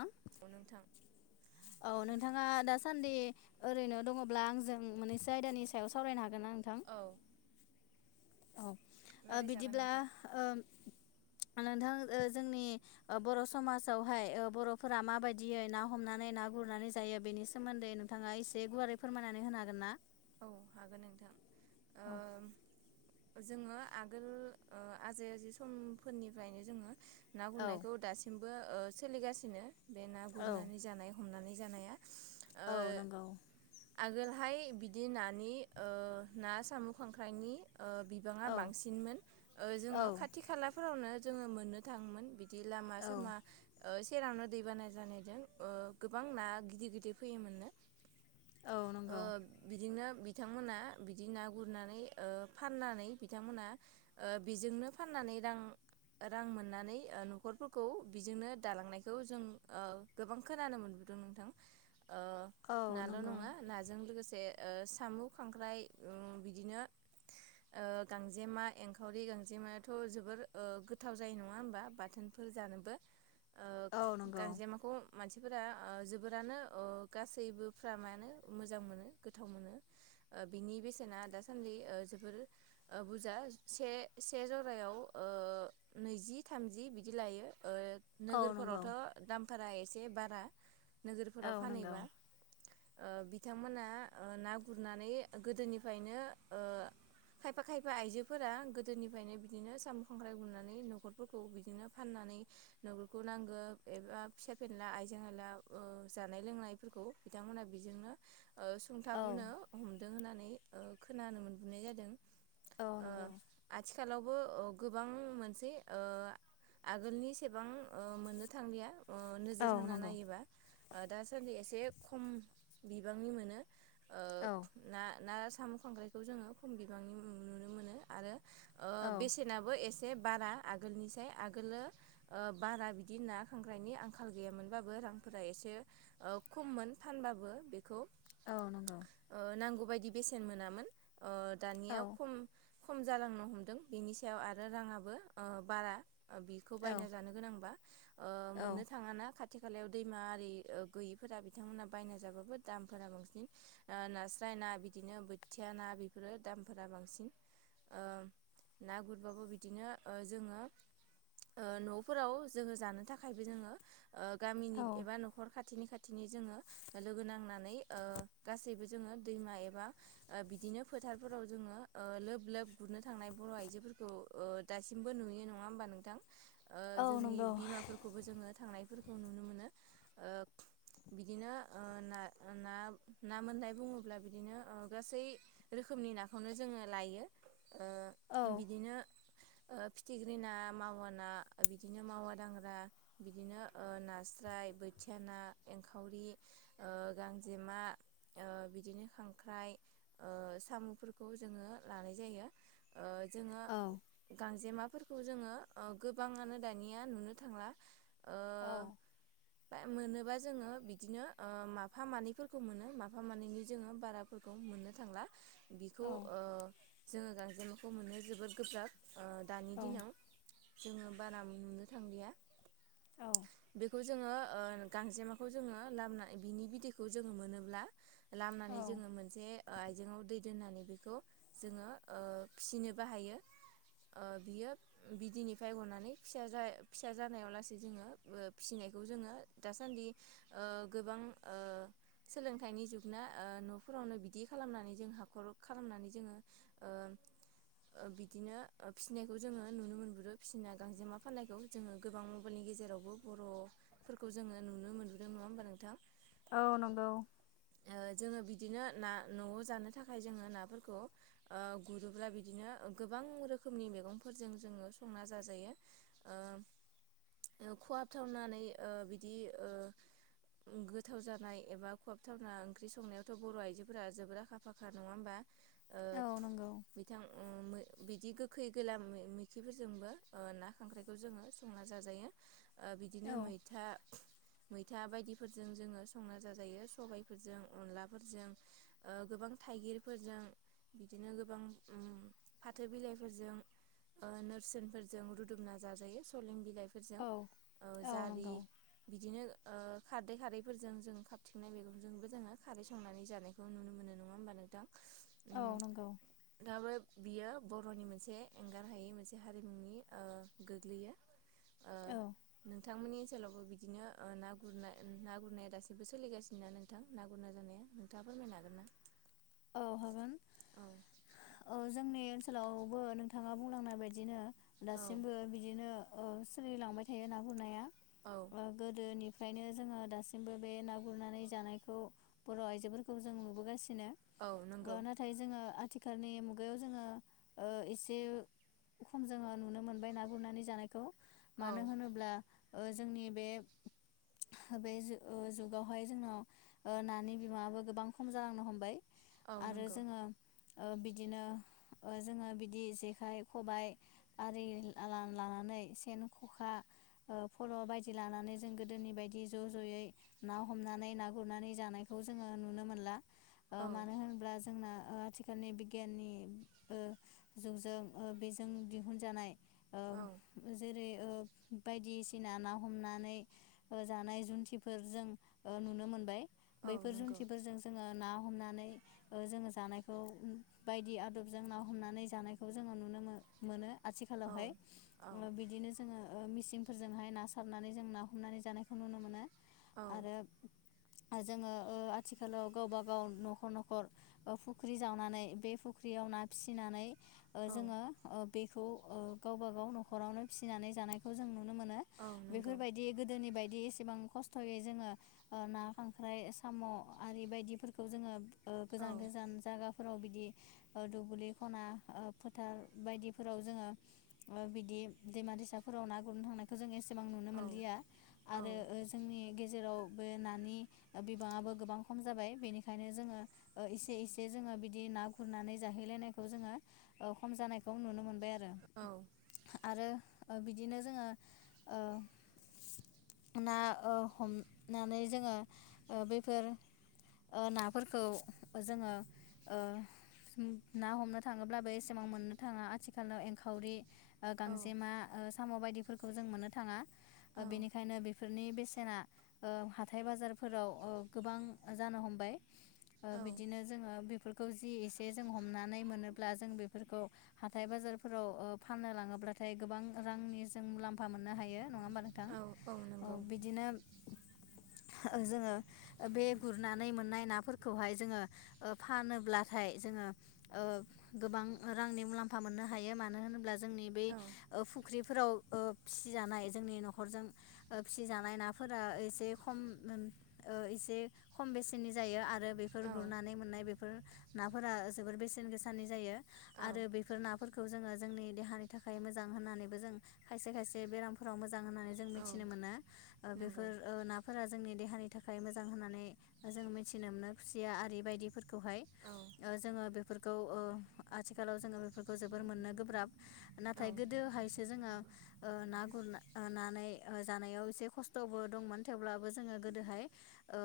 ओं, औ नोंथां औ नोंथाङा दासान्दि ओरैनो दङ'ब्ला आंजों मोननैसो आयदानि सायाव सावरायनो हागोन हागोना नोंथां? औ औ। ओ रायलायजागोन बिदिब्ला नोंथां ओ नोंथां ओ जोंनि ओ बर' समाजावहाय ओ बर'फोरा माबायदियै ना हमनानै ना गुरनानै जायो बेनि सोमोन्दै नोंथाङा एसे गुवारै फोरमायनानै होनो हागोन ना? औ हागोन नोंथां। ओ जोङो आगोल ओ आजै आजै समफोरनिफ्रायनो जोङो ना औ गुरनायखौ दासिम बो ओ सोलिगासिनो। बे ना औ गुरनानै जानाय हमनानै जानाया। ओ औ नंगौ। आगोलहाय बि दि नानि ना, साम', खांख्राइनि ओ बिबाङा औ बांसिनमोन। औ ओ ोङो खाथि खालाफोरावनो जोङो मोननो थाङोमोन। बि दि लामा औ सामा ओ सेरावनो दैबाना जानायजों ओ गोबां ना गिदिर गिदिर फैयोमोननो। औ ओ नंगौ। बिदिनो बिथांमोना बिदि ना गुरनानै ओ फाननानै बिथांमोना ओ बेजोंनो फाननानै दां रां मोननानै न'खरफोरखौ बेजोंनो दालांनायखौ जों नुनो ओ जों गोबां खोनानो मोनबोदों नोंथां। ओ औ नाल' नंगौ नङा नाजों लोगोसे ए ओ साम' खांख्राइ ओ बिदिनो ओ गांजेमा एंखावरि गांजेमायाथ' जोबोर ओ गोथाव जायो नङा होमबा बाथोनफोर जानोबो। ओ औ नंगौ। गांजेमाखौ मानसिफोरा ओ जोबोरानो ओ गासैबो फ्रामानो मोजां मोनो। गोथाव मोनो। बिनि बेसेना दासान्दि ओ जोबोर बुरजा से-से जरायाव ओ नैजि थामजि बिदि लायो। ओ औ नंगौ नोगोरफोरावथ' दाम फोरा एसे बारा। औ नोगोरफोराव नंगौ फानहैबा ओ बिथांमोना ओ ना गुरनानै गोदोनिफ्रायनो ओ खायफा खायफा आइजोफोरा गोदोनिफ्रायनो बिदिनो साम' खांख्राइ गुरनानै न'खरफोरखौ बिदिनो फाननानै न'खरखौ नांगौ एबा फिसा फेनला आइजें आयला जानाय लोंनायफोरखौ बिथांमोनहा बेजोंनो ओ औ सुंथाबुनो होम। दों होननानै ओ खोनानो मोनबोनाय जादों। औ नंगौ [unintelligible] आथिखालावबो ओ गोबां मोनसे ओ आगोलनि सेबां ओ मोननो थांलिया। ओ नोजोर औ होना नंगौ नायोबा। ओ दासान्दि एसे खम बिबांनि मोनो। ओ औ। ना ना साम' खांख्राइखौ जोङो खम बिबांनि नुनो मोनो आरो। ओ औ बेसेनाबो एस से बारा आगोलनिसाय आगोलो ओ बारा बिदि ना खांख्रायनि आंखाल गैयामोनबाबो रांफोरा एसे ओ खममोन फानबाबो बेखौ। औ नंगौ बायदि बेसेन मोनामोन। ओ दानिया औ खम खम जालांनो हमदों बेनि सायाव आरो राङाबो ओ बारा बिखौ बायना औ जानो गोनांबा। ओ औ मोननो थाङाना खा थि खालायाव दैमा आरि ओ गैयिफोरा बिथांमोनहा बायना जाबाबो दामफोरा बांसिन। ओ नास्राय ना बिदिनो बोथिया ना बेफोरो दामफोरा बांसिन ओ ना गुरबाबो बिदिनो ओ जोङो ओ नफोराव जोङो जानो थाखायबो जोङो ओ गामिनि औ एबा नखर खा खाथिनि-खाथिनि जोङो लोगो नांनानै ओ गासैबो जोङो दैमा एबा ओ बिदिनो फोथारफोराव जोङो ओ लोब-लोब गुरनो थांनाय बर' आइजोफोरखौ दासिमबो नुयो नङा होमबा नोंथां। ओ औ जोंनि नंगौ बिमाफोरखौबो जोङो थांनायफोरखौ नुनो मोनो ओ बिदिनो ओ ना-ना ना मोननाय बुङोब्ला बिदिनो ओ गासै रोखोमनि नाखौनो जोङो लायो। ओ औ बिदिनो। ओ फिथिख्रि ना मावा ना ओ बिदिनो मावा दांग्रा बिदिनो ओ नास्राय बोथिया ना एंखावरि ओ गांजेमा। ओ बिदिनो खांख्राइ ओ साम'फोरखौ जोङो लानाय जायो। ओ जोङो औ गांजेमा फोरखौ ओ जोङो गोबांङनो दानिया नुनो थांला ओ औ। [unintelligible] मोनोबा जोङो बिदिनो ओ माफा मानैफोरखौ मोनो। माफा मानैनि जोङो बाराफोरखौ मोननो थांला। बिखौ ओ जोङो गांजेमाखौ मोनो जोबोद गोब्राब। ओ दानि औ दिनाव। जोङो बारा नुनो थांलिया। औ बेखौ जोङो ओ गांजेमाखौ जोङो लामना बिनि बिदैखौ जोङो मोनोब्ला लामनानै औ जोङो मोनसे आइजेंयाव दै दोननानै बेखौ जोङो ओ फिसिनो बाहायो ओ बियो बिदिनिफ्राय हरनानै फिसा जा फिसा जानायाव लासै जोङो फिसिनायखौ जोङो दासान्दि ओ गोबां ओ सोलों थाइनि जोबना ओ न'फोरावनो बिदि खालामनानै जों हाखर खालामनानै जोङो ओ ओ बिदिनो ओ फिसिनायखौ जोङो नुनो मोनबोदों फिसिना गांजेमा फाननायखौ जोङो गोबां मबाइलनि गेजेरावबो बर'फोरखौ जोङो नुनो मोनबोदों नङा होमबा नोंथां? औ नंगौ। ओ जोङो बिदिनो ना न'आव जानो थाखाय जोङो नाफोरखौ ओ गुरोब्ला बिदिनो गोबां रोखोमनि मैगंफोरजों जोङो संना जाजायो ओ खवाबथावनानै ओ बिदि ओ गोथाव जानाय एबा खवाब थावना ओंख्रि संनायथ' बर' आइजोफोरा जोबोर आखा फा नङा होनबा? ओ औ नंगौ बिथां उमओ बिदि गोखै गोला मैखिफोरजोंबो ओ ना खांख्राइखौ जोङो संना जाजायो ओ बिदिनो औ मैथा मैथा बायदिफोरजों जोङो संना जाजायो। सबायफोरजों अनलाफोरजों ओ गोबां थाइगिरफोरजों बिदिनो गोबां फाथो बिलाइफोरजों ओ नोरसोनफोरजों रुदुमना जाजायो सलें बिलाइ फोरजों औ ओ औ जारि नंगौ बिदिनो ओ खारदै खारैफोरजों जों खाथि संनाय मैगंजोंबो जोङो खारै संनानै जानायखौ नुनो मोनो नङा होमबा नोंथां? औ ओम नंगौ दाब बियो बर'नि मोनसे एंगार हायै मोनसे हारिमुनि ओ गोग्लैयो। ओ औ नोंथांमोननि ओनसोलावबो बिदिनो ओ ना गुरनाय ना गुरनाया दासिबो सोलिगासिनो ना नोंथां ना गुरना जानाया नोंथाङा फोरमायनो हागोन ना? औ हागोन औ औ ओ जोंनि ओनसोलावबो नोंथाङा बुंलांनाय बायदिनो औ दासिमबो बिदिनो ओ सोलिलांबाय थायो ना गुरनाया। औ ओ गोदोनि फ्रायनो जोङो दासिमबो बे ना गुरनानै जानायखौ बर' आइजोफोरखौ जों नुबोगासिनो। औ ओ नंगौ नाथाय जोङो आ थिखालनि मुगायाव जोङो ओ एसे खम जोङो नुनो मोनबाय ना गुरनानै जानाय खौ औ मानो होनोब्ला ओ जोंनि बे बे जुगावहाय जोंनाव नानि बिबाङाबो गोबां खम जालांनो हमबाय। औ आरो नंगौ जोङो ओ बिदिनो ओ जोङो बिदि जेखाइ खबाय आरि ला-ला-लानानै सेन ख'खा ओ फल' बायदि लानानै जों गोदोनि बायदि ज' ज'यै ना हमनानै ना गुरनानै जानायखौ जोङो नुनो मोनला। ओ औ मानो होनब्ला जोंना ओ आथिखालनि बिगियाननि ओ जुगजों ओ बेजों दिहुनजानाय ओ औ जेरै ओ बायदिसिना ना हमनानै जानाय जुन्थिफोर जों नुनो मोनबाय। औ बैफोर नंगौ जुन्थिफोरजों जोङो ना हमनानै ओ जोङो जानायखौ बायदि आदबजों ना हमनानै जानायखौ जोङो नुनो मो-मोनो। औ आथिखालावहाय औ बिदिनो जोङो मिसिंफोरजोंहाय ना सारनानै जों ना हमनानै जानायखौ नुनो मोनो। औ आरो जोङो ओ आथिखालाव गावबा गाव नखर नखर फुख्रि जावनानै बे फुख्रियाव ना फिसिनानै ओ जोङो ओ बेखौ गावबा गाव नखरावनो फिसिनानै जानायखौ जों मोनो औ नंगौ बेफोरबायदि गोदोनि बायदि एसेबां खस्थयै जोङो ना खांख्राइ साम आरि बायदिफोरखौ। खौ जोङो ओ औ गोजान गोजान जागा। फोराव बिदि दुब्लि खना फोथार बायदिफोराव जोङो बिदि दैमा दैसाफोराव ना गुरनो थांनाय। एसेबां नुनो औ मोनलिया औ आरो जोंनि गेजेराव बे नानि बिबाङाबो गोबां खम जाबाय बेनिखायनो। ओंखायनो जोङो इसे एसे जोङो बिदि ना गुरनानै जाहैलायनायखौ जोङो खम जानायखौ नुनो मोनबाय आरो। आरो बिदिनो जोङो ओ ना हमनानै जोङो बेफोर ओ नाफोरखौ जोङो ओ ना हमनो थाङोब्लाबो एसेबां मोननो थाङा आथिखालाव एंखावरि औ गांजेमा साम बायदि फोरखौ जों मोननो थाङा। औ बेनिखायनो बेफोरनि बे सेना ओ हाथाय बाजारफोराव गोबां जानो हम बाय ओ बिदिनो जोङो बे खौ जि एसे जों हमनानै मोनोब्ला जों बेफोरखौ हाथाय बाजारफोराव फाननो लाङोब्लाथाय गोबां रांनि जों मुलाम्फा मोननो हायो। नङा होनबा? नोंथां औ बिदिनो जोङो बे गुरनाय मोननाय नाफोरखौहाय जोङो फानोब्लाथाय जोङो गोबां रांनि मुलाम्फा मोननो हायो मानो होनोबा। जोंनि बे औ औ फुख्रि फोराव फिसिजानाय जोंनि नखरजों फिसिजानाय नाफोरा एसे खम एसे खम बेसेनि जायो आरो आरो बेफोर गुरनानै मोननाय बेफोर नाफोरा जोबोर बेसेन गोसनि जायो। औ आरो बेफोर नाफोरखौ जोङो जोंनि देहानि थाखाय मोजां होन्नानैबो जों खायसे खायसे बेरामफोराव मोजां। जां होननानै जों औ मिथिनो मोनो, ओ नंगौ बे नाफोरा जोंनि देहानि नि थाखाय मोजां होननानै जों मिथिनो मोनो खुसिया आरि बायदिफोरखौ खौहाय औ जोङो बेफोर खौ आथिखालाव जोङो बेफोरखौ जोबोर मोननो गोब्राब औ नाथाय गोदोहायसो जोङो ना गुरना ननानै जानायाव एसे खस्थ'बो दंमोन थेवब्लाबो जोङो गोदोहाय ओ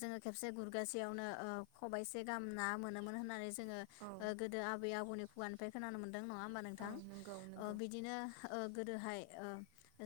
जोङो खेबसे गुरगासेयावनो ओ खबाइसे गाहाम ना मोनोमोन होननानै जों औ जोङो गोदो आबै आबौनि खुगानिफ्राय खोनानो मोनदों नङा होमबा औ नोंथां नंगौ नंगौ बिदिनो ओ गोदोहाय - ओ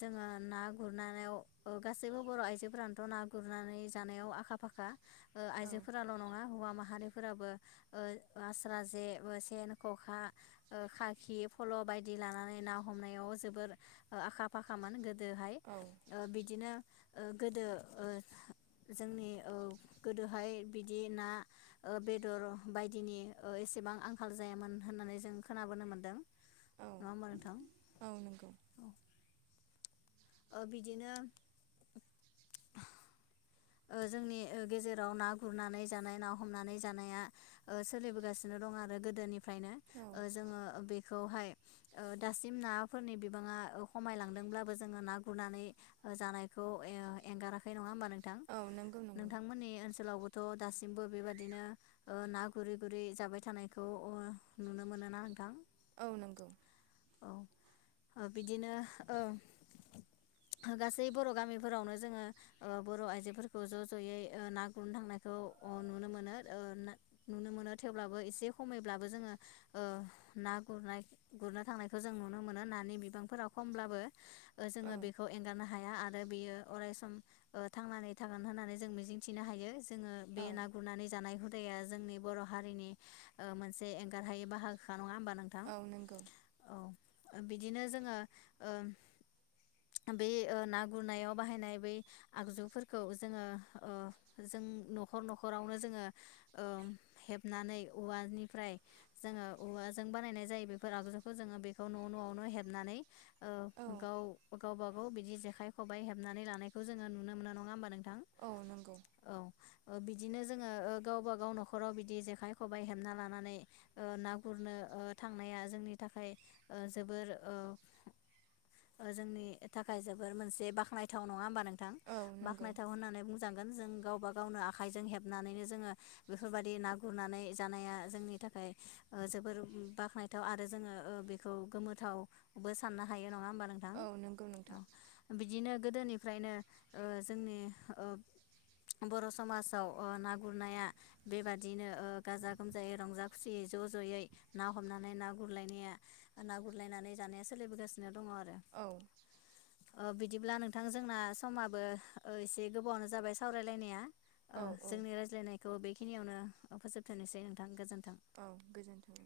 जोङो ना गुरनायाव गासैबो बर' आइजोफोरानोथ' ना गुरनानै जानायाव आखा फाखा। ओ औ आइजोफोराल' नङा हौवा माहारि फोराबो ओ आस्रा जे सेन खखा ओ खाखि फल' बायदि लानानै ना हमनायाव जोबोर आखा फाखामोन गो गोहाय औ बिदिनो ओ गोदो ओ जोंनि ओ गोदोहाय बिदि ना बेदर बायदिनि ओ एसेबां आंखाल जायामोन होननानै जों खोनाबोनो मोन्दों। औ नङा होनबा नोंथां औ नंगौ ओ ओ बिदिनो ओ जोंनि ओ गेजेराव ना गुरनानै जानाय ना हमनानै जानाया ओ सोलिबोगासिनो दं आरो गोदोनि मफ्रायनो औ ओ जोङो बेखौ खौहाय दासिम नाफोरनि बिबाङा खमायलांदोंब्लाबो जोङो ना गुरनानै जानायखौ ए-एंगाराखै नङा होमबा नोंथां? औ नंगौ नंगौ नोंथांमोननि ओनसोलावबो थ, दासिमबो बेबादिनो ना गुरै गुरै जाबाय थानायखौ अ नुनो मोनो ना नोंथां औ नंगौ अ बिदिनो ओ गासै बर' गामिफोरावनो जोङो ओ बर' आइजो खौ ज' ज'यै ओ ना गुरनो थांनायखौ अ नुनो मोनो नुनो मोनो थेवब्लाबो एसे खमैब्लाबो ओ जोङो ना गुरनाय गुरनो थांनायखौ जों नुनो मोनो नानि बिबांफोरा खमब्लाबो औ जोङो बेखौ एंगारनो हाया आरो आरो बियो अरायस थांनानै थागोन होननानै जों मिजिंथिनो हायो। जोङो बे औ ना गुरनानै जानाय जोंनि बर' हारिनि ओ मोनसे एंगार हायै बाहागोखा नङा हब नोंथां औ नंगौ औ बिदिनो जोङो ओ बे ओ ना गुरनायाव बाहायनाय बै आगजुफोर खौ जोङो ओ जों न'खर न'खरावनो जोङो ओ हेबनानै औवानिफ्राय जोङो औवाजों बानायनाय जायो बेफोर आगजुखौ जोङो बेखौ न' न'आवनो हेबनानै। औ ओ गाव गावबा बिदि जेखाइ खबाइ हेबनानै लानायखौ जोङो नुनो मोनो नङा मामबा नों औ नंगौ। बिदिनो जोङो गावबा गाव न'खराव बिदि जेखाइ खबाइ हेबना लानानै ना गुरनो थांनाया जोंनि थाखाय जोबोर जोंनि थाखाय जोबोर मोनसे बाख्नायथाव नङा होमबा नों- थां औ नंगौ बाखनायथाव होननानै बुंजांगोन जों गावबा गावनो आखाइजों हेबनानैनो जोङो बेफोरबायदि ना गुरनानै जानाया जोंनि थाखाय जोबोर बाख्नायथाव आरो जोङो बेखौ गोमोथावबो साननो हायो नङा- होनबा नोंथां औ नंगौ नोंथां बिदिनो गोदोनिफ्रायनो जोंनि बर' समाजाव ना गुरनाया बेबादिनो गाजा गोमजायै रंजा खुसियै ज' ज'यै ना हमनानै ना गुरलायनाया ना गुरलायनानै जानाया सोलिबोगासिनो दङ आरो [unintelligible] औ बिदिब्ला नोंथां जोंना समा- बो एसे गोबावआनो जाबाय सावरायलायनाया। औ औ जोंनि रायज्लायनायखौ बेखि- नियावनो फोजोबथोंसै नोंथां गोजोन्थों। औ गोजोन्थों